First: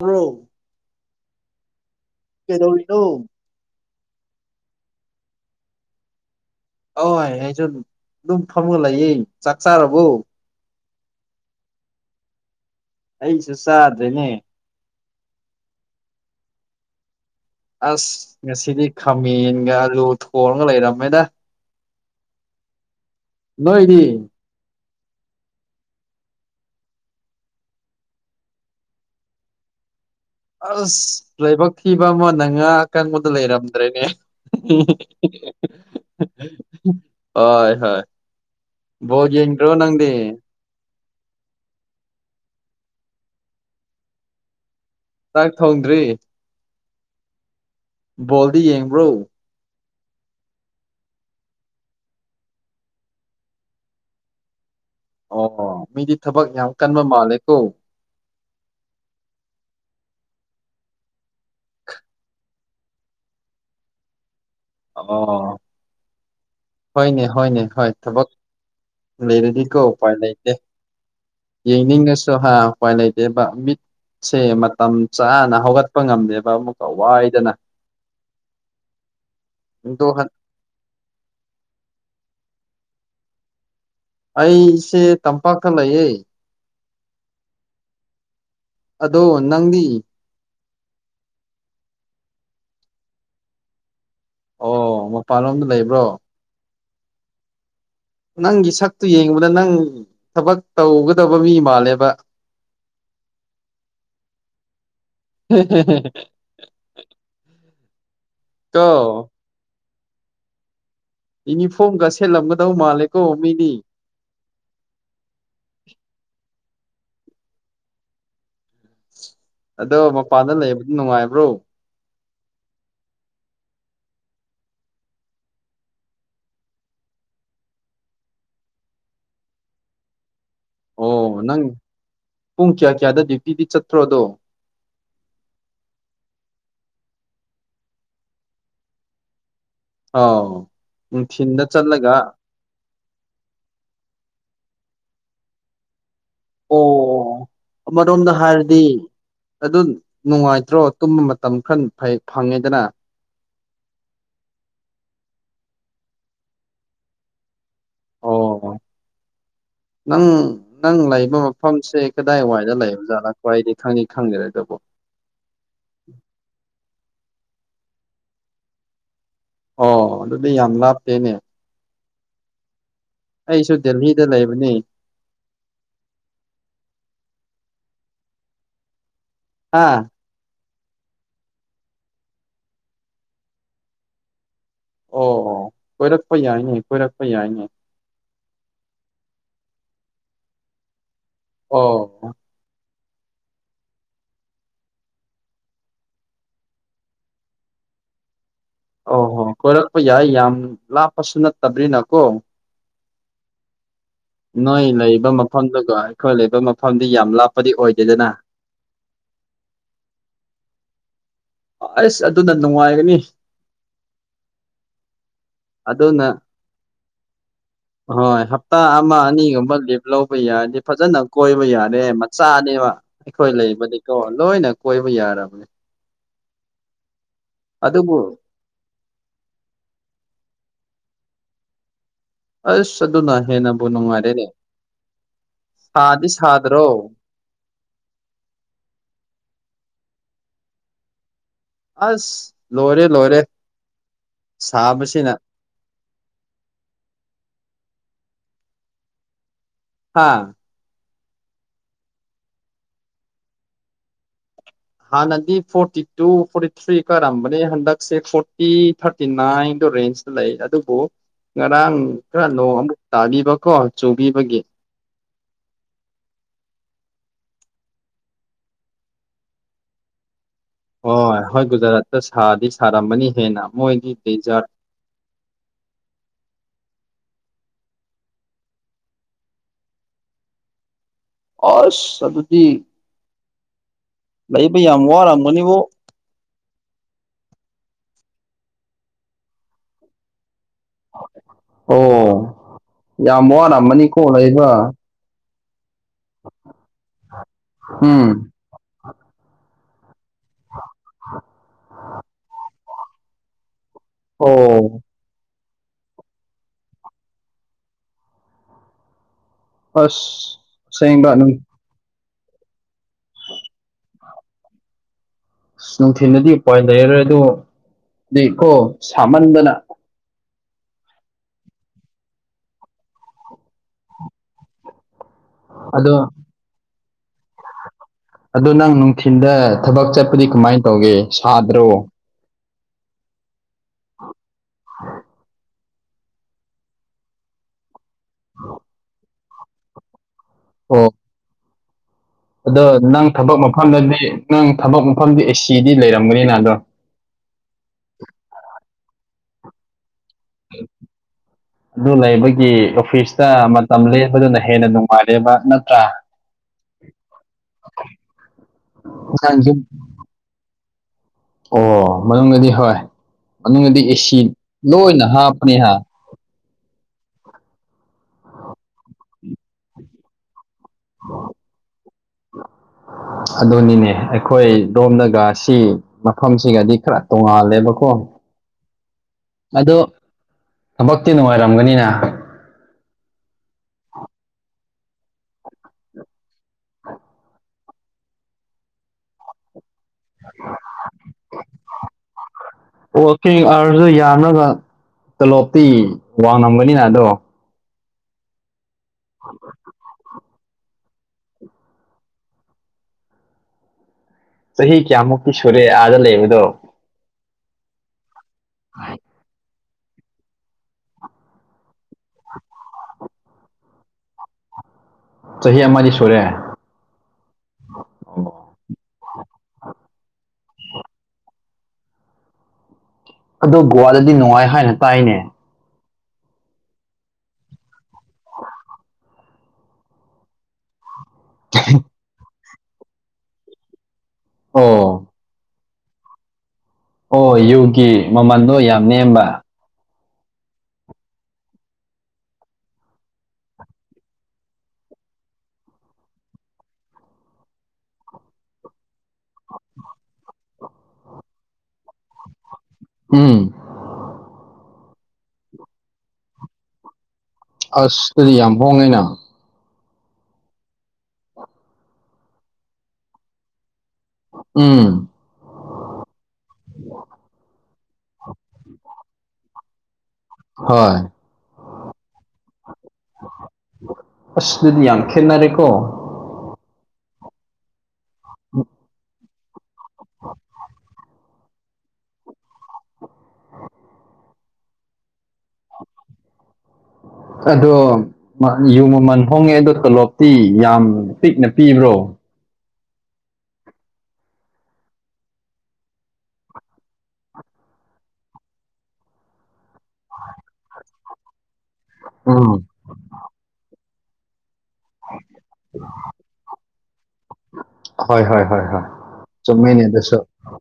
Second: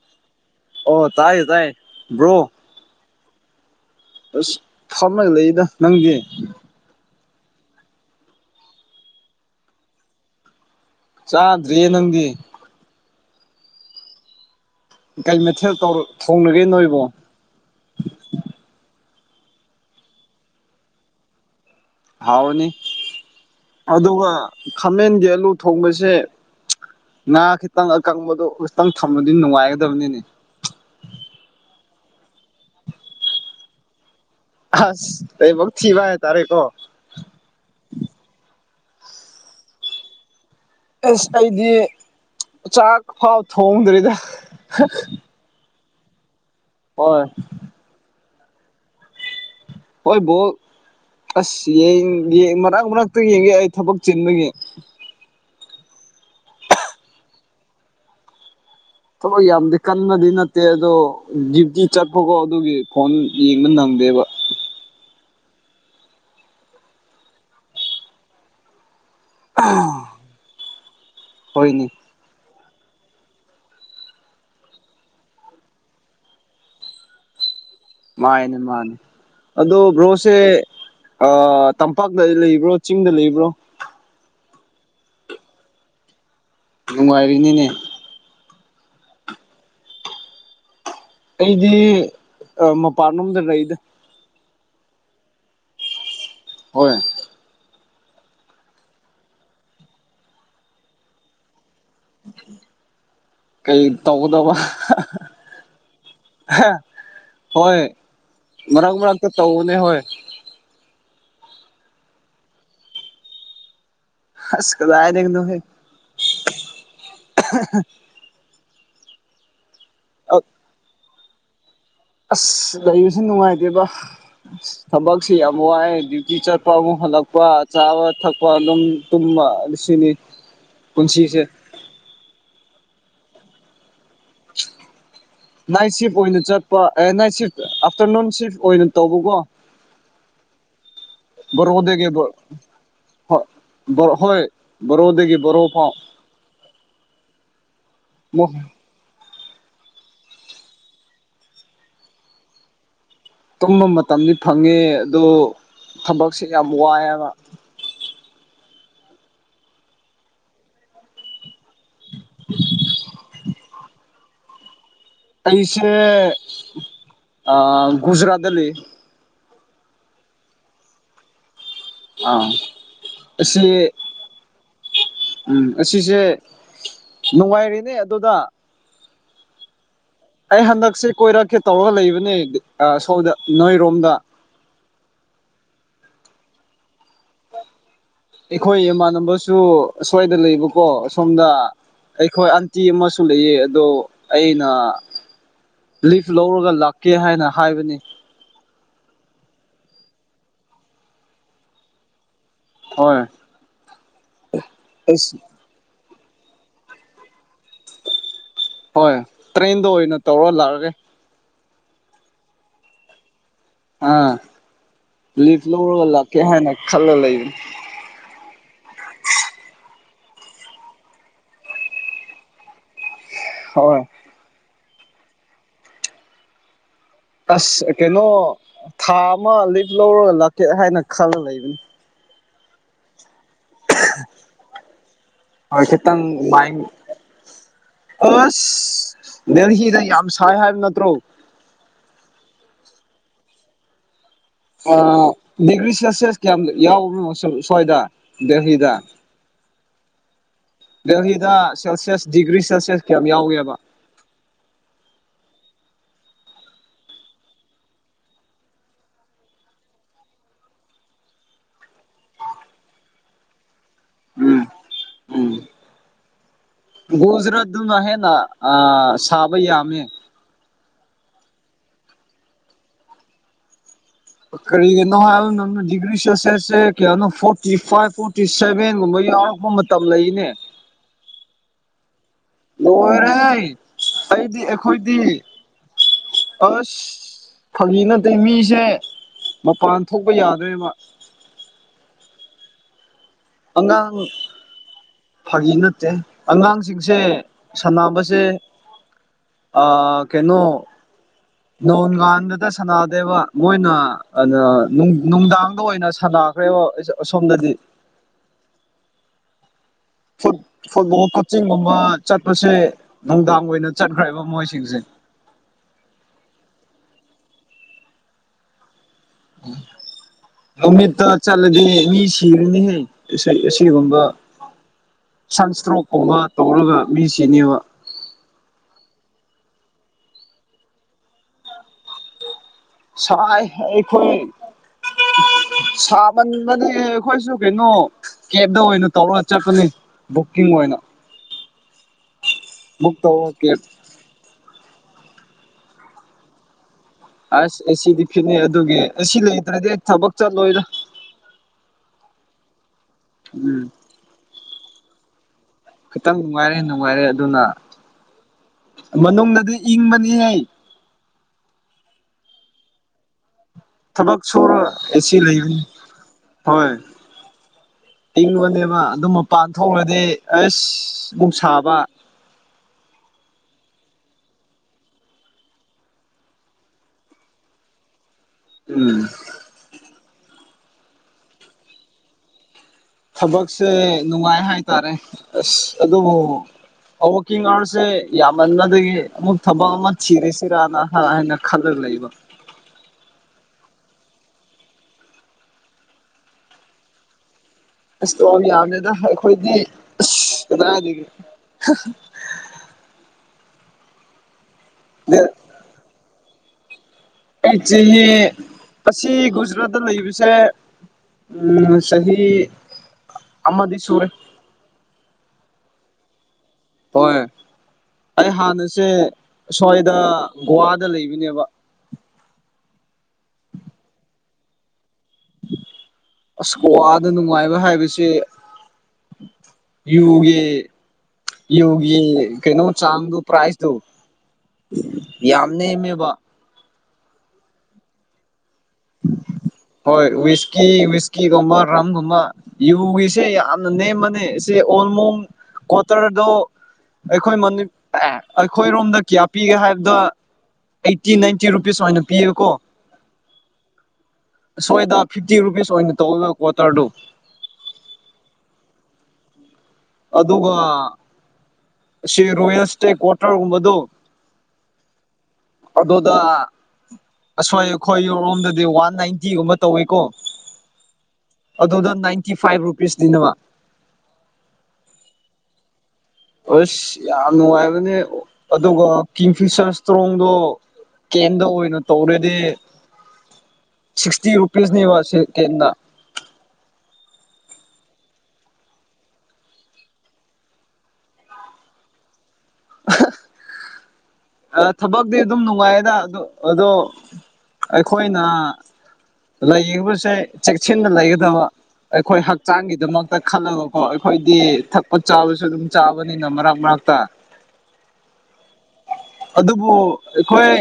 ꯍ ꯑꯣ ꯇꯥꯏ ꯇꯥꯏ ꯀꯩꯗꯧꯔꯤꯅꫭ ꯑꯁ ꯐꯝꯃꯥ ꯂꯩꯗ ꯅꯪꯒꯤ ꯑꯩꯁꯨ ꯑꯗꯨꯝ ꯐꯝꯒ ꯂꯩꯌꯦ ꯆꯥꯛ ꯆꯥꯔꯕ ꯆꯥꯗ꯭ꯔꯤ ꯅꯪꯗꯤ ꯑꯩꯁꯨ ꯆꯥꯗꯅꯦ ꯀꯔꯤ ꯃꯊꯦꯜ ꯊꯣꯡꯂꯒꯦ ꯅꯣꯏꯕꯣ ꯑꯁ ꯉꯁꯤꯗꯤ ꯈꯥꯃꯦꯟꯒ ꯂꯨ ꯊꯣꯡꯒ ꯂꯩꯔꯝꯃꯦꯗ ꯍꯥꯎꯅꯤ ꯅꯣꯏꯗꯤ ꯑꯗꯨꯒ ꯈꯥꯃꯦꯟꯒꯤ ꯑꯂꯨ ꯊꯣꯡꯕꯁꯦ ꯉꯥ ꯈꯤꯇꯪ ꯑꯀꯪꯕꯗꯣ ꯈꯤꯇꯪ ꯊꯝꯝꯕꯗꯤ ꯅꯨꯡꯉꯥꯏꯒꯗꯕꯅꯤꯅꯦ ꯑꯁ ꯂꯥꯏꯕꯛ ꯊꯤꯕ ꯑꯃꯅ ꯉꯥ ꯑꯀꯟꯕꯗꯨ ꯂꯩꯔꯝꯗ꯭ꯔꯦꯅꯦ ꯑꯁ ꯂꯥꯏꯕꯛ ꯊꯤꯕ ꯍꯥꯏꯇꯥꯔꯦꯀꯣ ꯍꯣꯏ ꯍꯣꯏ ꯕꫭꯜ ꯌꯗꯔꫭ ꯅꯪꯗꯤ ꯑꯦꯁ ꯑꯩꯗꯤ ꯆꯥꯛ ꯐꯥꯎ ꯊꯣꯡꯗ꯭ꯔꯤꯗꯥ ꯆꯥꯛ ꯊꯣꯡꯗ꯭ꯔꯤ ꯍꯣꯏ ꯕꯣꯜꯗꯤ ꯌꯦꯡꯕ꯭ꯔꯣ ꯍꯣꯏ ꯕꯣꯜ ꯑꯁ ꯌꯦ ꯃꯛ ꯃꯅꯥꯛꯇ ꯌꯦꯡꯒꯦ ꯑꯩ ꯊꯕꯛ ꯆꯤꯟꯕꯒꯤ ꯑꯣ ꯃꯤꯗꯤ ꯊꯕꯛ ꯌꯥꯝ ꯀꯟꯕ ꯃꯥꯜꯂꯦꯀꯣ ꯊꯕꯛ ꯌꯥꯝꯗꯤ ꯀꯟꯕꯗꯤ ꯅꯠꯇꯦ ꯑꯗꯣ ꯗꯨꯇꯤ ꯆꯠꯄꯀꯣ ꯑꯗꯨꯒꯤ ꯐꯣꯟ ꯌꯦꯡꯕ ꯅꯪꯉ ꯗꯦꯕ ꯑꯣ ꯍꯅꯦ ꯍꯅꯦ ꯍ ꯊꯛ ꯂꯩꯔꯗꯤꯀꯣ ꯎꯄꯥꯏ ꯂꯩꯇꯦ ꯍꯣꯏꯅꯦ ꯌꯦꯡꯅꯤꯡꯉꯁꯨꯍꯥꯎ ꯎꯄꯥꯏ ꯂꯩꯗꯦꯕ ꯃꯤꯠ ꯁꯦ ꯃꯇꯝ ꯆꯥꯅ ꯍꯧꯒꯠꯄ ꯉꯝꯃꯦꯕ ꯑꯃꯨꯛꯀ ꯋꯥꯏꯗꯅ ꯃꯥꯅꯦ ꯃꯥꯅꯦ ꯑꯗꯣ ꯕ꯭ꯔꯣꯁꯦ ꯇꯝꯄꯥꯛꯇꯗꯤ ꯂꯩꯕ꯭ꯔꯣ ꯆꯤꯡꯗ ꯂꯩꯕ꯭ꯔꯣ ꯑꯩꯁꯦ ꯇꯝꯄꯥꯛꯀ ꯂꯩꯌꯦ ꯅꯨꯡꯉꯥꯏꯔꯤꯅꯤꯅꯦ ꯑꯗꯣ ꯅꯪꯗꯤ ꯑꯩꯗꯤ ꯃꯄꯥꯟꯣꯝꯗ ꯂꯩꯗ ꯑꯣ ꯃꯄꯥꯟꯂꯣꯝꯗ ꯂꯩꯕ꯭ꯔꯣ ꯍꯣꯏ ꯅꯪꯒꯤ ꯁꯛꯇꯨ ꯌꯦꯡꯨꯕꯗ ꯅꯪ ꯊꯕꯛ ꯇꯧꯒꯗꯕ ꯃꯤ ꯃꯥꯜꯂꯦꯕ ꯀꯩ ꯇꯧꯒꯗꯕ ꯍꯣꯏ ꯀꯣ ꯃꯔꯒ ꯃꯔ ꯇꯧ ꯍꯣꯏ ꯌꯨꯅꯤꯐꯣꯔꯝꯒ ꯁꯦꯠꯂꯝꯒꯗꯧ ꯃꯥꯜꯂꯦꯀꯣ ꯃꯤꯅꯤ ꯑꯁ ꯀꯗꯥ ꯂꯩ ꯅ ꯍꯦ ꯑꯗꯣ ꯃꯄꯥꯟꯗ ꯂꯩꯕꯗꯨ ꯅꯨꯡꯉꯥꯏꯕ꯭ꯔꯣ ꯑꯁ ꯂꯩꯕꯁꯨ ꯅꯨꯡꯉꯥꯏꯇꯦꯕ ꯑ ꯊꯕꯛꯁ ꯌꯥꯝ ꯋꯥꯏꯦ ꯗ꯭ꯌꯨꯇꯤ ꯆꯠꯄ ꯑꯃꯨꯛ ꯍꯜꯂꯛꯄ ꯆꯥꯕ ꯊꯛꯄ ꯑꯗꯨꯝ ꯇꯨꯝꯕ ꯑꯁꯤꯅꯤ ꯑꯣ ꯅꯪ ꯄꯨꯡ ꯀꯌꯥ ꯀꯌꯥꯗ ꯗ꯭ꯌꯨꯇꯤꯗꯤ ꯆꯠꯇ꯭ꯔꯣꯗꯣ [unintelligible] ꯅꯥꯏꯠ ꯁꯤꯐ ꯑꯣꯏꯅ ꯆꯠꯄ ꯑꯦ ꯅꯥꯏꯠ ꯁꯤꯐ ꯑꯥꯐꯇꯔꯅꯨꯟ ꯁꯤꯐ ꯑꯣꯏꯅ ꯇꯧꯕꯀꯣ ꯑꯥꯎ ꯅꯨꯡꯊꯤꯜꯗ ꯆꯠꯂꯒ ꯍ ꯍꯣꯏ ꯣꯔꯣꯑꯣꯗꯒꯤꯒ ꯣꯔꯣꯑꯣ ꯄꯥꯎ ꯑꯣ ꯑꯃꯔꯣꯝꯗ ꯑꯃꯨꯛ ꯍꯥꯏꯔꯗꯤ ꯑꯗꯨ ꯅꯨꯡꯉꯥꯏꯇ꯭ꯔꯣ ꯇꯨꯝꯕ ꯃꯇꯝ ꯈꯔ ꯐꯪꯉꯦꯗꯅ ꯇꯨꯝꯕ ꯃꯇꯝꯗꯤ ꯐꯪꯉꯦ ꯑꯣ ꯊꯕꯛꯁꯦ ꯌꯥꯝ ꯋꯥꯏꯑꯕ ꯑꯣ ꯅꯪ ꯅꯪ ꯂꯥꯛꯕ ꯃ ꯃꯐꯝꯁꯦ ꯀꯗꯥꯏ ꯋꯥꯋꯥꯏꯗ ꯂꯩ ꯑꯣꯖꯥ ꯂꯥꯛꯄꯣ ꯑꯩꯗꯤ ꯈꯪꯉꯤ ꯈꯪꯗ꯭ꯔꯦ ꯑꯗꯨꯕꯣ ꯑꯩꯁꯦ ꯒꯎꯖꯔꯥꯠ ꯑꯜꯂꯤ ꯑꯣ ꯑꯗꯨꯗꯤ ꯌꯥꯝ ꯂꯥꯞꯇꯦꯅꯦ ꯑꯥ [unintelligible] [inaudible] ꯑꯁꯤ ꯑꯩꯁꯨ ꯗꯦꯜꯂꯤꯗ ꯂꯩꯕꯅꯤ ꯎꯝ ꯑꯁꯤꯁꯦ ꯅꯨꯡꯉꯥꯏꯔꯤꯅꯦ ꯑꯗꯨꯗ ꯑꯥ [inaudible] ꯑꯩ ꯍꯟꯗꯛꯁꯦ ꯀꯣꯏꯔꯛꯀꯦ ꯇꯧꯔꯒ ꯂꯩꯕꯅꯦ ꯁꯣꯝꯗ ꯅꯣꯏꯔꯣꯝꯗ ꯑꯣ ꯑꯣ ꯀꯣꯏꯔꯛꯄ ꯌꯥꯏꯅꯦ ꯀꯣꯏꯔꯛꯄ ꯌꯥꯏꯅꯦ ꯑꯩꯈꯣꯏ ꯏꯃꯥꯟꯅꯕꯁꯨ ꯑꯁ꯭ꯋꯥꯏꯗ ꯂꯩꯕꯀꯣ ꯑ ꯁꯣꯝꯗ ꯑꯣ ꯑꯩꯈꯣꯏ ꯑꯟꯇꯤ ꯑꯃꯁꯨ ꯁꯨ ꯂꯩꯌꯦ ꯑꯗꯣ ꯑꯩꯅ ꯂꯤꯐ ꯂꯧꯔꯒ ꯂꯥꯛꯀꯦ ꯍꯥꯏꯅ ꯍꯥꯏꯕꯅꯤ ꯑꯣ ꯍꯣ ꯀꯣꯏꯔꯛꯄ ꯌꯥꯏ ꯌꯥꯝ ꯂꯥꯞꯄꯁꯨ ꯅꯠꯇꯕꯅꯤꯅꯀꯣ ꯍꯣꯏ [inaudible] ꯅꯣꯏ ꯂꯩꯕ ꯑꯁ ꯃꯐꯝꯗꯨꯒꯣ ꯑꯩꯈꯣꯏ ꯂꯩꯕ ꯃꯐꯝꯗꯤ ꯌꯥꯝ ꯂꯥꯞ ꯍꯣꯏ ꯇ꯭ꯔꯦꯟꯗꯣ ꯑꯣꯏꯅ ꯇꯧꯔ ꯂꯥꯛꯑꯒꯦ ꯑꯁ ꯑꯗꯨꯗ ꯅꯨꯡꯉꯥꯏꯒꯅꯤ ꯑꯥ ꯂꯤꯠ ꯂꯧꯔꯂ ꯑꯗꯨꯅ ꯀꯦ ꯍꯥꯏꯦꯅ ꯈꯜꯂ ꯂꯩ ꯂꯩ ꯍꯣꯏ ꯍꯞꯇꯥ ꯑꯃ ꯑꯅꯤꯒꯨꯝꯕꯞ ꯂꯧꯕ ꯌꯥꯔꯗꯤ ꯐꯖꯅ ꯀꯣꯏꯕ ꯌꯥꯔꯦ ꯃꯆꯥꯅꯦꯕ ꯑꯩꯈꯣꯏ ꯍꯣꯏ ꯂꯩꯕꯗꯤꯀꯣ ꯂꯣꯏꯅ ꯑꯩꯣꯏ ꯕ ꯌꯥꯔꯅꯦ ꯑꯁ ꯀꯩꯅꯣ ꯊꯥ ꯑꯃ ꯂꯤꯞ ꯂꯧꯔꯒ ꯂꯥꯛꯀꯦ ꯍꯥꯏꯅ ꯈꯜꯂ ꯂꯩꯕꯅꯤ ꯑꯁ ꯑꯗꯨꯅ ꯍꯦꯟꯅꯕꯨ ꯅꯨꯡꯉꯥꯏꯔꯦꯅꯦ ꯍꯣꯏꯦꯇꯪ ꯁꯥꯗꯤ ꯁꯥꯗ꯭ꯔꯣ ꯑꯁ ꯗ ꯍ ꯌꯥꯝ ꯁꯥꯏ ꯍꯥꯏꯕ ꯅꯠꯇ꯭ꯔꯣ ꯑꯁ ꯂꯔꯦ ꯂꯔꯦ ꯑ ꯗꯤꯒ꯭ꯔꯤ ꯁꯦꯜꯁꯤꯌꯁ ꯀꯌꯥꯝ ꯌꯥꯎꯕꯅ ꯁ꯭ꯋꯥꯏꯗ ꯗꯦꯍꯤꯗ ꯍꯥꯥ [unintelligible] [inaudible] ꯗꯦꯍꯤꯗ ꯁꯦꯜꯁꯤꯌꯁ ꯗꯤꯒ꯭ꯔꯤ ꯁꯦꯜꯁꯤꯌꯁ ꯀꯌꯥꯝ ꯌꯥꯎꯏꯕ ꯍꯥꯟꯅꯗꯤ ꯐꯣꯔꯇꯤ ꯇꯨ ꯐꯣꯔꯇꯤ ꯊ꯭ꯔꯤ ꯀꯥꯔꯝꯕꯅꯦ ꯍꯟꯗꯛꯁꯦ ꯐꯣꯔꯇꯤ ꯊꯥꯔꯇꯤ ꯅꯥꯏꯟꯗ ꯔꯦꯟꯁ ꯂꯩ ꯑꯗꯨꯕꯨ ꯉꯔꯥꯡ ꯈꯔ ꯅꯣꯡ ꯑꯃꯨꯛ ꯇꯥꯕꯤꯕꯀꯣ ꯆꯨꯕꯤꯕꯒꯤ ꯎꯝ [unintelligible] [inaudible] ꯣꯖꯔꯠ ꯟ ꯍꯥꯏ ꯅ ꯑ ꯁꯥꯕꯌꯥꯃꯦ ꯍ ꯍꯣꯏ ꯒꯨꯖꯔꯥꯠꯇ ꯁꯥꯗꯤ ꯁꯥꯔꯝꯝꯕꯅꯤ ꯍꯦꯟꯅ ꯃꯣꯏꯗꯤ ꯗꯦꯖꯥꯔꯠ ꯄꯔꯤ ꯅꯣ ꯍꯥꯜ ꯅꯅ ꯗꯤꯒ꯭ꯔꯤ ꯁꯣꯜꯁꯤꯌꯁꯦ ꯀꯌꯥꯅꯣ ꯐꯣꯔꯇꯤ ꯐꯥꯏꯚ ꯐꯣꯔꯇꯤ ꯁꯦꯚꯦꯟꯒꯨꯝꯕ ꯌꯥꯎꯔꯛꯄ ꯃꯇꯝ ꯂꯩꯅꯦ ꯍ ꯆ [unintelligible] [inaudible] ꯂ ꯑꯣꯏꯔ ꯑꯩꯗꯤ ꯂꯩꯕ ꯌꯥꯝ ꯑꯩꯈꯣꯏꯗꯤ ꯋꯥꯔꯝꯒꯅꯤꯕꯣ ꯑꯁ ꯐꯒꯤꯅ ꯑꯗꯩ ꯃꯤꯁꯦ ꯃꯄꯥꯟ ꯊꯣꯛꯄ ꯌꯥꯗ꯭ꯔꯦꯕ ꯑꯣ ꯌꯥꯝ ꯋꯥꯔꯝꯃꯅꯤ ꯑꯉꯥꯡ ꯈꯣ ꯂꯩꯕ ꯐꯥꯒꯤ ꯅꯠꯇꯦ ꯑꯉꯥꯡꯁꯤꯡꯁꯦ ꯁꯥꯟꯕꯁꯦ ꯎꯝ ꯀꯩꯅꯣ ꯅꯣꯡꯀꯥꯟꯗꯗ ꯁꯅꯥꯗꯦꯕ ꯃꯣꯏꯅ ꯑꯗ ꯑꯣ ꯅꯨꯡꯗꯥꯡꯗ ꯑꯣꯏꯅ ꯁꯥꯟꯅꯈ꯭ꯔꯦꯕ ꯑꯁꯣꯝꯗꯗꯤ ꯐ ꯑꯁ ꯐꯨꯠꯕꯣꯜ ꯑꯁꯦꯡꯕ ꯀꯣꯆꯤꯡ ꯃꯨꯝꯕ ꯆꯠꯄꯁꯦ ꯅꯨꯡꯗꯥꯡ ꯑꯣꯏꯅ ꯆꯠꯈ꯭ꯔꯦꯕ ꯃꯣꯏꯁꯤꯡꯁꯦ ꯁ ꯅꯨꯡꯊꯤꯟꯗꯗꯤ ꯎꯄꯥꯏ ꯂꯩꯔꯔꯣꯏ ꯑꯗꯨ ꯗꯤ ꯀꯣ ꯁꯥꯃꯟꯗꯅ ꯍꯧꯃꯤꯠꯇ ꯆꯠꯂꯗꯤ ꯃꯤ ꯁꯤꯔꯅꯤꯍꯦ ꯁꯤ ꯑꯁꯤꯒꯨꯝꯕ ꯑꯗꯣ ꯁꯟꯁꯇ꯭ꯔꯣꯛꯀꯨꯝꯕ ꯇꯧꯔꯒ ꯃꯤꯁꯤꯅꯦꯕ ꯑꯗꯨ ꯅꯪ ꯅꯨꯡꯊꯤꯜꯗ ꯊꯕꯛ ꯆꯠꯄꯗꯤ ꯀꯃꯥꯏ ꯇꯧꯒꯦ ꯁꯥꯗ꯭ꯔꯣ ꯁꯥꯏ ꯑꯩꯈꯣꯏ ꯁꯥꯃꯟꯕꯅꯦ ꯑꯈꯣꯏꯁꯨ ꯀꯩꯅꯣ ꯀꯦꯞꯇ ꯑꯣꯏꯅ ꯇꯧꯔ ꯆꯠꯄꯅꯦ ꯕꯨꯀꯤꯡ ꯑꯣꯏꯅ ꯑꯣ ꯑꯗꯣ ꯕꯨꯛ ꯅꯪ ꯇꯧꯔ ꯊꯕꯛ ꯀꯦꯞ ꯃꯐꯝꯗꯗꯤ ꯅꯪ ꯊꯕꯛ ꯃꯐꯝꯗꯤ ꯑꯦꯁꯤꯗꯤ ꯂꯩꯔꯝꯒꯅꯤꯅ ꯑꯗꯣ ꯑꯁ ꯑꯦꯁꯤꯗꯤ ꯐꯤꯠꯅꯩ ꯑꯗꯨꯒꯤ ꯑꯦꯁꯤ ꯂꯩꯇ꯭ꯔꯦ ꯊꯕꯛ ꯆꯠꯂꯣꯏꯗ ꯑꯗꯨ ꯂꯩꯕꯒꯤ ꯑꯣꯐꯤꯁꯇ ꯎꯝ ꯃꯇꯝ ꯂꯦꯞꯄꯗꯨꯅ ꯍꯦꯟꯅ ꯅꯨꯡ ꯄꯥꯔꯦꯕ ꯅꯠ ꯈꯤꯇꯪ ꯅꯨꯡꯉꯥꯏꯔꯦ ꯅꯨꯡꯉꯥꯏꯔꯦ ꯑꯗꯨꯅ ꯅꯪ ꯃꯅꯨꯡꯗꯗꯤ ꯌꯨꯝ ꯏꯪꯕꯅꯤꯍꯦ ꯑꯣ ꯃꯅꯨꯡꯗꯗꯤ ꯍꯣꯏ ꯃꯅꯨꯡꯗꯗꯤ ꯑꯦꯁꯤ ꯊꯕꯛ ꯁꯨꯔ ꯂꯣꯏꯅ ꯑꯦꯁꯤ ꯂꯩꯕꯅꯤ ꯍꯥꯞꯄꯅꯤꯍꯦ ꯍꯣꯏ ꯏꯪꯕꯅꯦꯕ ꯑꯗꯨ ꯃꯄꯥꯟ ꯊꯣꯛꯂꯗꯤ ꯑꯩꯁ ꯑꯗꯣꯅꯤꯅꯦ ꯑꯩꯈꯣꯏ ꯗꯣꯝꯗꯒꯁꯤ ꯃꯐꯝꯁꯤꯒꯗꯤ ꯈꯔ ꯇꯣꯡꯉꯥꯜꯂꯦꯕꯀꯣ ꯎꯝ ꯑꯗꯣ ꯊꯕꯛꯇꯤ ꯅꯨꯡꯉꯥꯏꯔꯝꯒꯅꯤꯅ ꯊꯕꯛꯁꯦ ꯅꯨꯡꯉꯥꯏ ꯍꯥꯏꯇꯥꯔꯦ ꯑꯁ ꯑꯗꯨꯕꯨ ꯋꯥꯀꯤꯡ ꯑꯥꯋꯥꯔꯁꯦ ꯌꯥꯝꯃꯟꯕ ꯗꯨꯒꯤ ꯑꯃꯨꯛ ꯊꯕꯛ ꯑꯃ ꯊꯤꯔꯁꯤꯔꯥ ꯅ ꯍꯥꯏ ꯅ ꯈꯜꯂ ꯂꯩꯕ ꯈꯔꯁꯨ ꯌꯥꯅꯕ ꯇꯣꯂꯣꯞꯇꯤ ꯋꯥꯡꯉꯝꯒꯅꯤꯅ ꯑꯗꯣ ꯑꯁ ꯇꯣꯂꯣꯞ ꯌꯥꯝꯃꯦꯗ ꯑꯈꯣꯏꯗꯤ ꯑꯁ ꯀꯗꯥꯏꯗꯒꯤ ꯍꯥ ꯍꯥ ꯆꯍꯤ ꯀꯌꯥꯃꯨꯛꯇꯤ ꯁꯨꯔꯦ ꯑꯥꯗ ꯂꯩꯕꯗꯣ ꯑꯩ ꯆꯦꯍꯤ ꯑꯁꯤ ꯒꯨꯖꯔꯥꯠꯇ ꯂꯩꯕꯁꯦ ꯎꯝ ꯆꯍꯤ ꯑꯃꯗꯤ ꯁꯨꯔꯦ ꯆꯍꯤ ꯑꯃꯗꯤ ꯁꯨꯔꯦ ꯍꯣꯏ ꯑꯩ ꯍꯥꯟꯅꯁꯦ ꯁ꯭ꯋꯥꯏꯗ ꯒꯣꯋꯥꯗ ꯂꯩꯕꯅꯦꯕ ꯑꯗꯣ ꯒꯣꯋꯥꯗꯗꯤ ꯅꯨꯡꯉꯥꯏ ꯍꯥꯏꯅ ꯇꯥꯏꯅꯦ ꯑꯁ ꯒꯣꯋꯥꯗ ꯅꯨꯡꯉꯥꯏꯕ ꯍꯥꯏꯕꯁꯦ ꯌꯨꯒꯤ ꯌꯨꯒꯤ ꯀꯩꯅꯣ ꯆꯥꯡꯗꯨ ꯄ꯭ꯔꯥꯏꯁꯇꯨ ꯑꯣ ꯌꯥꯝ ꯅꯦꯃꯦꯕ ꯑꯣ ꯌꯨꯒꯤ ꯃꯃꯟꯗꯣ ꯌꯥꯝ ꯅꯦꯝꯕ ꯍꯣꯏ ꯋꯤꯁꯀꯤ ꯋꯤꯁꯀꯤꯒꯨꯝꯕ ꯔꯝꯒꯨꯝꯕ ꯌꯨꯒꯤꯁꯦ ꯌꯥꯝꯅ ꯅꯦꯝꯃꯅꯦ ꯁꯦ ꯑꯣ ꯒꯨꯜꯃꯨꯡ ꯀꯋ꯭ꯥꯇꯔꯗꯣ ꯑꯩꯈꯣꯏ ꯃꯅꯤꯞ ꯑꯥ ꯑꯩꯈꯣꯏꯔꯣꯝꯗ ꯀꯌꯥ ꯄꯤꯒꯦ ꯍꯥꯏꯕꯗ ꯑꯩꯠꯇꯤ ꯅꯥꯏꯟꯇꯤ ꯔꯨꯄꯤꯁ ꯁꯨꯃꯥꯏꯅ ꯄꯤꯌꯦꯀꯣ ꯎꯝ ꯑꯥꯁꯋꯥꯏꯗ ꯐꯤꯐꯇꯤ ꯔꯨꯄꯤꯁ ꯑꯣꯏꯅ ꯇꯧꯋꯦꯕ ꯀ꯭ꯋꯥꯇꯔꯗꯣ ꯑꯁ ꯑꯗꯨꯗꯤ ꯌꯥꯝ ꯍꯣꯡꯉꯦꯅ ꯑꯗꯨꯒ ꯁꯤ ꯔꯣꯌꯦꯁꯇꯦꯛ ꯀ꯭ꯋꯥꯇꯔ ꯒꯨꯝꯕꯗꯣ ꯎꯝ ꯑꯗꯨꯗꯥ ꯑꯁꯋꯥꯏ ꯈꯣꯏ ꯌꯣꯔꯣꯝꯗꯗꯤ ꯋꯥꯟ ꯅꯥꯏꯟꯇꯤꯒꯨꯝꯕ ꯇꯧꯋꯤꯀꯣ ꯍꯣꯏ ꯑꯗꯨꯗ ꯅꯥꯏꯟꯇꯤ ꯐꯥꯏꯚ ꯔꯨꯄꯤꯁ ꯗꯤꯅꯕ ꯈꯦꯅꯔꯦꯀꯣ ꯑꯁ ꯌꯥꯝ ꯅꯨꯡꯉꯥꯏꯕꯅꯦ ꯑꯗꯨꯒ ꯐꯤꯁꯔ ꯏꯁꯇ꯭ꯔꯣꯡꯗꯣ ꯀꯦꯟꯗ ꯑꯣꯏꯅ ꯇꯧꯔꯦꯗꯤ ꯐꯤ ꯔꯨꯄꯤꯁ ꯅꯤ ꯋꯥꯔꯁ ꯀ ꯑꯗꯣ ꯌꯨꯝ ꯃꯃꯜ ꯍꯣꯡꯉꯦ ꯑꯗꯣ ꯇꯣꯂꯣꯞꯇꯤ ꯌꯥꯝ ꯄꯤꯛꯅ ꯄꯤꯕ꯭ꯔꯣ [unintelligible] ꯊꯕꯛꯇꯤ ꯑꯗꯨꯝ ꯅꯨꯡꯉꯥꯏꯌꯦꯗ ꯑꯗꯣ ꯑꯩꯈꯣꯏꯅ ꯂꯩꯡꯕꯁꯦ ꯆꯦꯛꯁꯤꯟꯅ ꯂꯩꯒꯗꯕ ꯑꯩꯈꯣꯏ ꯎꯝ ꯍꯛꯆꯥꯡꯒꯤꯗꯃꯛꯇ ꯈꯜꯂꯒꯀꯣ ꯑꯩꯈꯣꯏꯗꯤ ꯊꯛꯄ ꯆꯥꯕꯁꯨ ꯑꯗꯨꯝ ꯆꯥꯕꯅꯤꯅ ꯃꯔꯛ ꯃꯔꯛꯇ ꯍꯣꯏ ꯍꯣꯏ ꯍꯣꯏ ꯍꯣꯏ ꯑꯗꯨꯕꯨ ꯆꯨꯝꯃꯤꯅꯦ ꯑꯗꯨꯁꯨ ꯑꯩꯈꯣꯏ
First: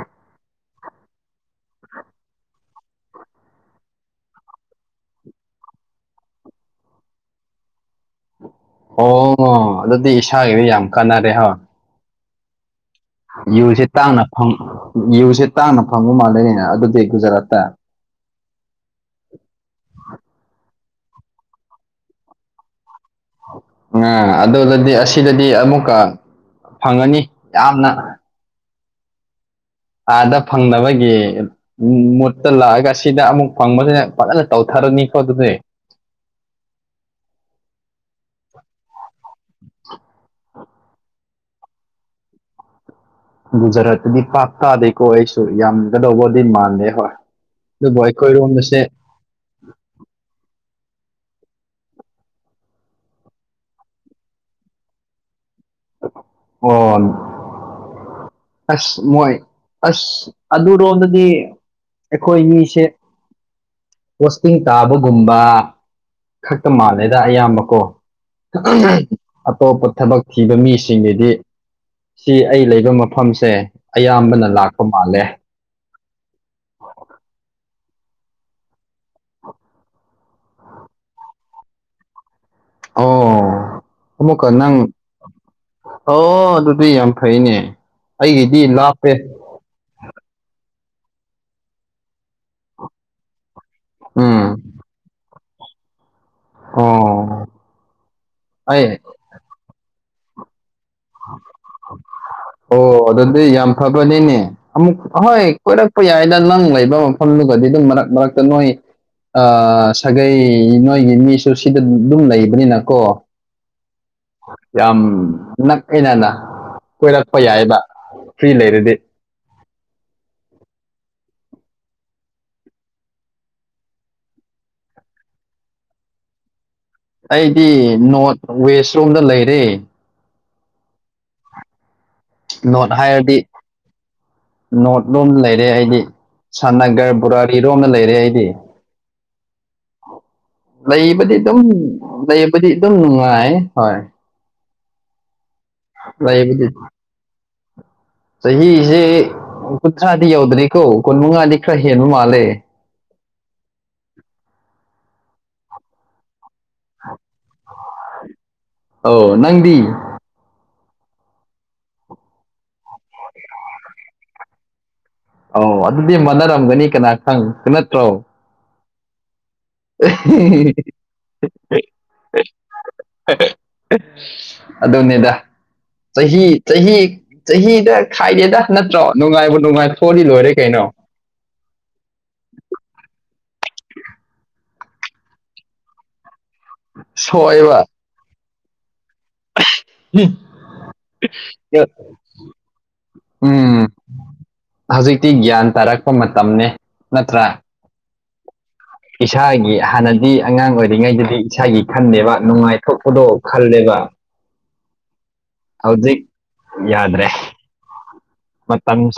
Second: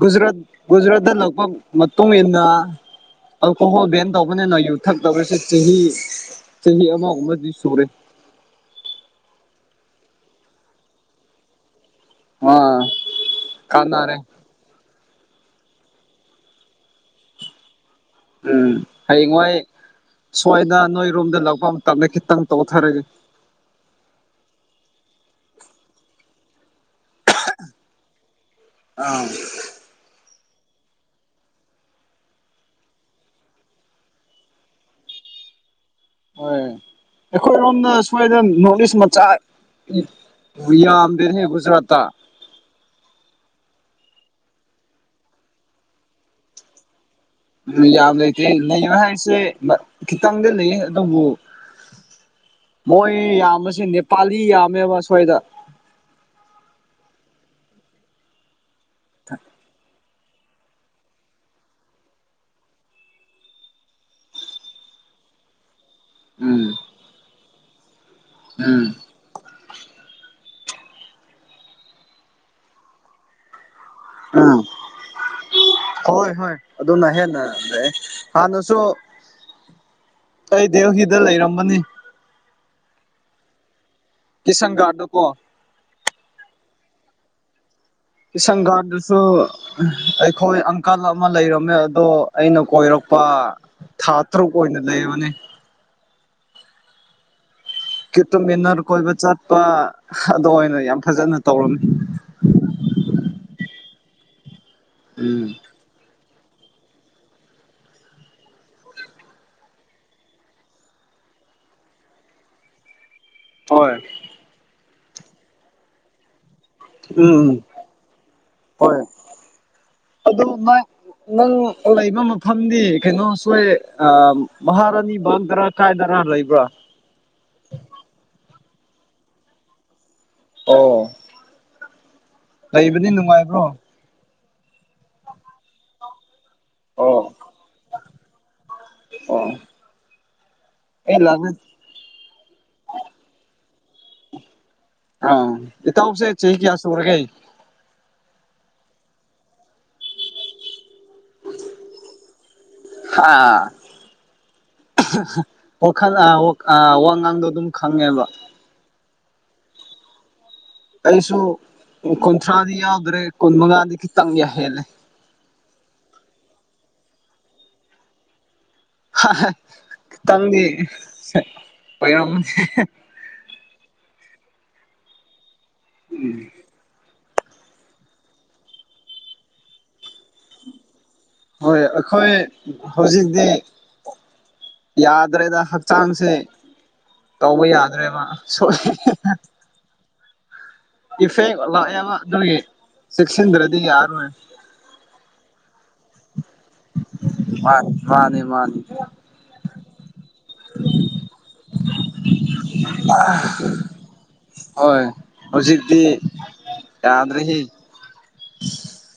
ꯒꯨꯖꯔꯥꯠ ꯨꯖꯔꯥꯠ ꯗ ꯂꯛꯄ ꯃꯣꯝ ꯌꯦꯟꯅ ꯑꯜꯀꯣꯍꯣꯜ ꯕꯦꯟ ꯇꯧꯕꯅꯦꯅ ꯌꯨꯊꯛ ꯇꯧꯁꯦ ꯆꯍꯤ ꯆꯍꯤ ꯑꯃꯒꯨꯝꯅꯗꯤ ꯁꯨꯔꯦ ꯑꯣ ꯑꯗꯨꯗꯤ ꯏꯁꯥꯒꯤꯗꯤ ꯌꯥꯝ ꯀꯥꯟꯅꯔꯦ ꯍꯣꯏ ꯑ ꯌꯨꯁꯦ ꯇꯥꯡꯅ ꯐꯨ ꯁꯤꯦ ꯇꯥꯡꯅ ꯐꯪꯕ ꯃꯥꯜꯂꯅꯤꯅꯦ ꯑꯗꯨꯗꯤ ꯒꯨꯖꯔꯥꯠꯇ ꯎꯝ ꯍꯌꯦꯡꯋꯥꯣꯏ ꯁꯋꯥꯗ ꯔꯣꯝꯗ ꯂꯥꯛꯄ ꯌꯥꯝ ꯇꯝꯃꯦ ꯈꯈꯤꯠꯇꯝ ꯇꯣ ꯀꯣꯊꯔꯦ ꯎꯝ ꯑꯗꯨꯗꯗꯤ ꯑꯁꯤꯗꯗꯤ ꯑꯃꯨꯛꯀ ꯐꯪꯉꯅꯤ ꯌꯥꯝꯅ ꯑꯥ ꯑꯥꯗ ꯐꯪꯅꯕꯒꯤ ꯃꯨꯠꯇ ꯂꯥꯛꯑꯒ ꯁꯤꯗ ꯑꯃꯨꯛ ꯐꯪꯕꯁꯤꯅ ꯐꯖꯅ ꯇꯧꯊ ꯇꯔꯣ ꯅ ꯀꯣ ꯑꯗꯨꯅꯦ ꯍꯣꯏ ꯑꯩꯈꯣꯏꯔꯣꯝꯗ ꯁ꯭ꯋꯥꯏꯗ ꯅꯣꯔꯠ ꯏꯁ ꯃꯆꯥ ꯌꯥ ꯑꯝꯗꯦꯔ ꯍ ꯨꯖꯔ ꯇ ꯒꯨꯖꯔꯥꯠꯇꯗꯤ ꯄꯥꯥꯛ ꯇꯥꯗꯦꯀꯣ ꯑꯩꯁꯨ ꯌꯥꯝꯒꯗꯧꯕꯗꯤ ꯃꯥꯟꯂꯦ ꯍꯣꯏ ꯑꯗꯨꯕꯨ ꯌꯥꯥꯕ ꯂꯩꯇꯦ ꯑꯩꯈꯣꯏꯔꯣꯝꯗꯁꯦ ꯈꯈꯤꯇꯪꯗ ꯑꯗꯨꯕꯨ ꯃꯣꯏ ꯌꯥꯝꯕꯁꯦ ꯅꯦꯄꯥꯂꯤ ꯌꯥꯝꯃꯦꯕ ꯑꯁ꯭ꯣꯏꯏꯗ ꯑꯣꯟ ꯑꯁ ꯃꯣꯏ ꯑꯁ ꯑꯗꯨꯔꯣꯝꯗꯗꯤ ꯑꯩꯈꯣꯏ ꯃꯤꯁꯦ ꯄꯣꯁꯇꯤꯡ ꯇꯥꯕꯒꯨꯝꯕ ꯎꯝ ꯈꯛꯇ ꯃꯥꯜꯂꯦꯗ ꯑꯌꯥꯝꯕꯀꯣ ꯎꯝ ꯑꯇꯣꯞꯄ ꯊꯕꯛ ꯊꯤꯕ ꯃꯤꯁꯤꯡꯗꯤ ꯁꯤ ꯑꯩ ꯂꯩꯕ ꯃꯐꯝꯁꯦ ꯑꯌꯥꯝꯕꯅ ꯎꯝ ꯂꯥꯛꯄ ꯃꯥꯜꯂꯦ ꯍꯣꯏ ꯍꯣꯏ ꯑꯗꯨꯅ ꯍꯦꯟꯅꯩ ꯍꯥꯟꯅꯁꯨ ꯑꯩ ꯗꯦꯁꯤꯗ ꯂꯩꯔꯝꯕꯅꯤ ꯑꯣ ꯑꯃꯀ ꯅꯪ ꯀꯤꯁꯟꯒꯥꯔꯗꯀꯣ ꯑꯣ ꯑꯗꯨꯗꯤ ꯌꯥꯝ ꯐꯩꯅꯦ ꯑꯩꯒꯤꯗꯤ ꯂꯥꯞꯄꯦ ꯀꯤꯁꯪꯒꯥꯔꯗꯁꯨ ꯑꯩꯈꯣꯏ ꯀꯜ ꯑꯃ ꯂꯩꯔꯝꯃꯦ ꯑꯗꯣ ꯑꯩꯅ ꯀꯣꯏꯔꯛꯄ ꯊꯥ ꯎꯝ ꯇꯔꯨꯛ ꯑꯣꯏꯅ ꯂꯩꯔꯕꯅꯤ ꯑꯣ ꯀꯈꯤꯇ ꯃꯤꯟꯅꯔ ꯑꯩ ꯀꯣꯏꯕ ꯆꯠꯄ ꯑꯗꯨꯗꯣ ꯑꯣꯏꯅ ꯌꯥꯝ ꯐꯖꯅ ꯇꯧꯔꯝꯃꯤ ꯑꯣ ꯑꯗꯨꯗꯤ ꯌꯥꯝ ꯐꯕꯗꯤꯅꯦ ꯑꯃꯨꯛ ꯍꯍꯣꯏ ꯎꯝ ꯀꯣꯏꯔꯛꯄ ꯌꯥꯏ ꯑꯗ ꯅꯪ ꯂꯩꯕ ꯃꯐꯝꯗꯨꯒꯗꯤ ꯑꯗꯨꯝ ꯃꯔꯛ ꯃꯔꯛꯇ ꯅꯣꯏ ꯑ ꯁꯥꯒꯩ ꯅꯣꯏꯒꯤ ꯃꯤꯁꯨ ꯁꯤꯗ ꯑꯗꯨꯝ ꯂꯩꯕꯅꯤꯅꯀꯣ ꯍꯣꯏ ꯌꯥꯝ ꯅꯛꯑꯦꯅꯅ ꯀꯣꯏꯔꯛꯄ ꯎꯝ ꯌꯥꯏꯕ ꯐ꯭ꯔꯤ ꯂꯩꯔꯗꯤ ꯍꯣꯏ ꯑꯗꯨ ꯅꯪ ꯅꯪ ꯂꯩꯕ ꯃꯐꯝꯗꯤ ꯀꯩꯅꯣꯁꯣꯏ ꯃꯍꯥꯔ ꯑꯅꯤꯕꯪꯗꯔ ꯀꯥꯏꯗꯔ ꯂꯩꯕ꯭ꯔꯥ ꯆꯣꯝꯗ ꯂꯩꯔꯦ ꯑꯣ ꯅꯣꯔꯠ ꯂꯩꯕꯅꯤ ꯍꯥꯏꯔꯗꯤ ꯅꯨꯡꯉꯥꯏꯕ꯭ꯔꯣ ꯅꯣꯔꯠ ꯂꯣꯝ ꯂꯩꯔꯦ ꯑꯩꯗꯤ ꯁꯥꯟꯅꯒꯔ ꯕꯔꯥꯔꯤ ꯂꯣꯝꯅ ꯂꯩꯔꯦ ꯑꯩꯗꯤ ꯑ ꯂꯩꯕꯗꯤ ꯑꯗꯨꯝ ꯂꯩꯕꯗꯤ ꯑꯗꯨꯝ ꯅꯨꯡꯉꯥꯏ ꯍꯣꯏ ꯑ ꯏꯇꯥꯎꯁꯦ ꯆꯍꯤ ꯂꯩꯕꯗꯤ ꯀꯌꯥ ꯁꯨꯔꯒꯦ ꯆꯍꯤꯁꯦ ꯀꯨꯟꯊ꯭ꯔꯥꯗꯤ ꯌꯧꯗ꯭ꯔꯤꯀꯣ ꯀꯨꯟ ꯃꯉꯥꯗꯤ ꯈꯔ ꯍꯦꯟꯕ ꯃꯥꯜꯂꯦ ꯍꯥꯥ ꯋꯥꯈꯜ ꯋꯥ ꯉꯥꯡꯗꯣ ꯑꯗꯨꯝ ꯈꯪꯉꯦꯕ ꯑꯥꯎ ꯅꯪꯗꯤ ꯑꯩꯁꯨ ꯀꯨꯟꯊ꯭ꯔꯥꯗꯤ ꯌꯥꯎꯗ꯭ꯔꯦ ꯀꯨꯟ ꯃꯉꯥꯗꯤ ꯈꯤꯇꯪ ꯌꯥ ꯍꯦꯜꯂꯦ ꯑꯣ ꯑꯗꯨꯗꯤ ꯃꯥꯟꯅꯔꯝꯒꯅꯤ ꯀꯅꯥ ꯈꯪ ꯅꯠꯇ꯭ꯔꯣ ꯈꯤꯇꯪꯗꯤ ꯑꯣꯏꯔꯝꯅꯦ ꯑꯗꯨꯅꯦꯗ ꯆꯍꯤ ꯆꯍꯤ ꯆꯍꯤꯗ ꯈꯥꯏꯗꯦꯗ ꯅꯠꯇ꯭ꯔꯣ ꯅꯨꯡꯉꯥꯏꯕꯨ ꯅꯨꯡꯉꯥꯏ ꯊꯣꯛꯣꯜꯂꯤ ꯂꯣꯏꯔꯦ ꯀꯩꯅꯣ ꯍꯣꯏ ꯑꯩꯈꯣꯏ ꯍꯧꯖꯤꯛꯇꯤ ꯌꯥꯗ꯭ꯔꯦꯗ ꯍꯛꯆꯥꯡꯁꯤꯦ ꯇꯧꯕ ꯁꯣꯏꯕ ꯌꯥꯗ꯭ꯔꯦꯃ ꯁꯣ ꯏꯐꯦꯛ ꯂꯥꯛꯑꯕ ꯑꯗꯨꯒꯤ ꯆꯦꯛꯁꯤꯟꯗ꯭ꯔꯗꯤ ꯎꯝ ꯌꯥꯔꯣꯏ ꯍꯧꯖꯤꯛꯇꯤ ꯒ꯭ꯌꯥꯟ ꯇꯥꯔꯛꯄ ꯃꯇꯝꯅꯤꯅꯦ ꯅꯠꯇ꯭ꯔꯥ ꯃꯥꯅꯦ ꯃꯥꯅꯦ ꯏꯁꯥꯒꯤ ꯍꯥꯟꯅꯗꯤ ꯑꯉꯥꯡ ꯑꯣꯏꯔꯤꯉꯩꯗꯗꯤ ꯏꯁꯥꯒꯤ ꯈꯟꯗꯦꯕ ꯅꯨꯡꯉꯥꯏꯊꯣꯛꯄꯗꯣ ꯈꯜꯂꯦꯕ ꯍꯣꯏ ꯍꯧꯖꯤꯗꯤ ꯍꯧꯖꯤꯛ ꯌꯥꯗ꯭ꯔꯦ ꯌꯥꯗ꯭ꯔꯔꯤ ꯃꯇꯝ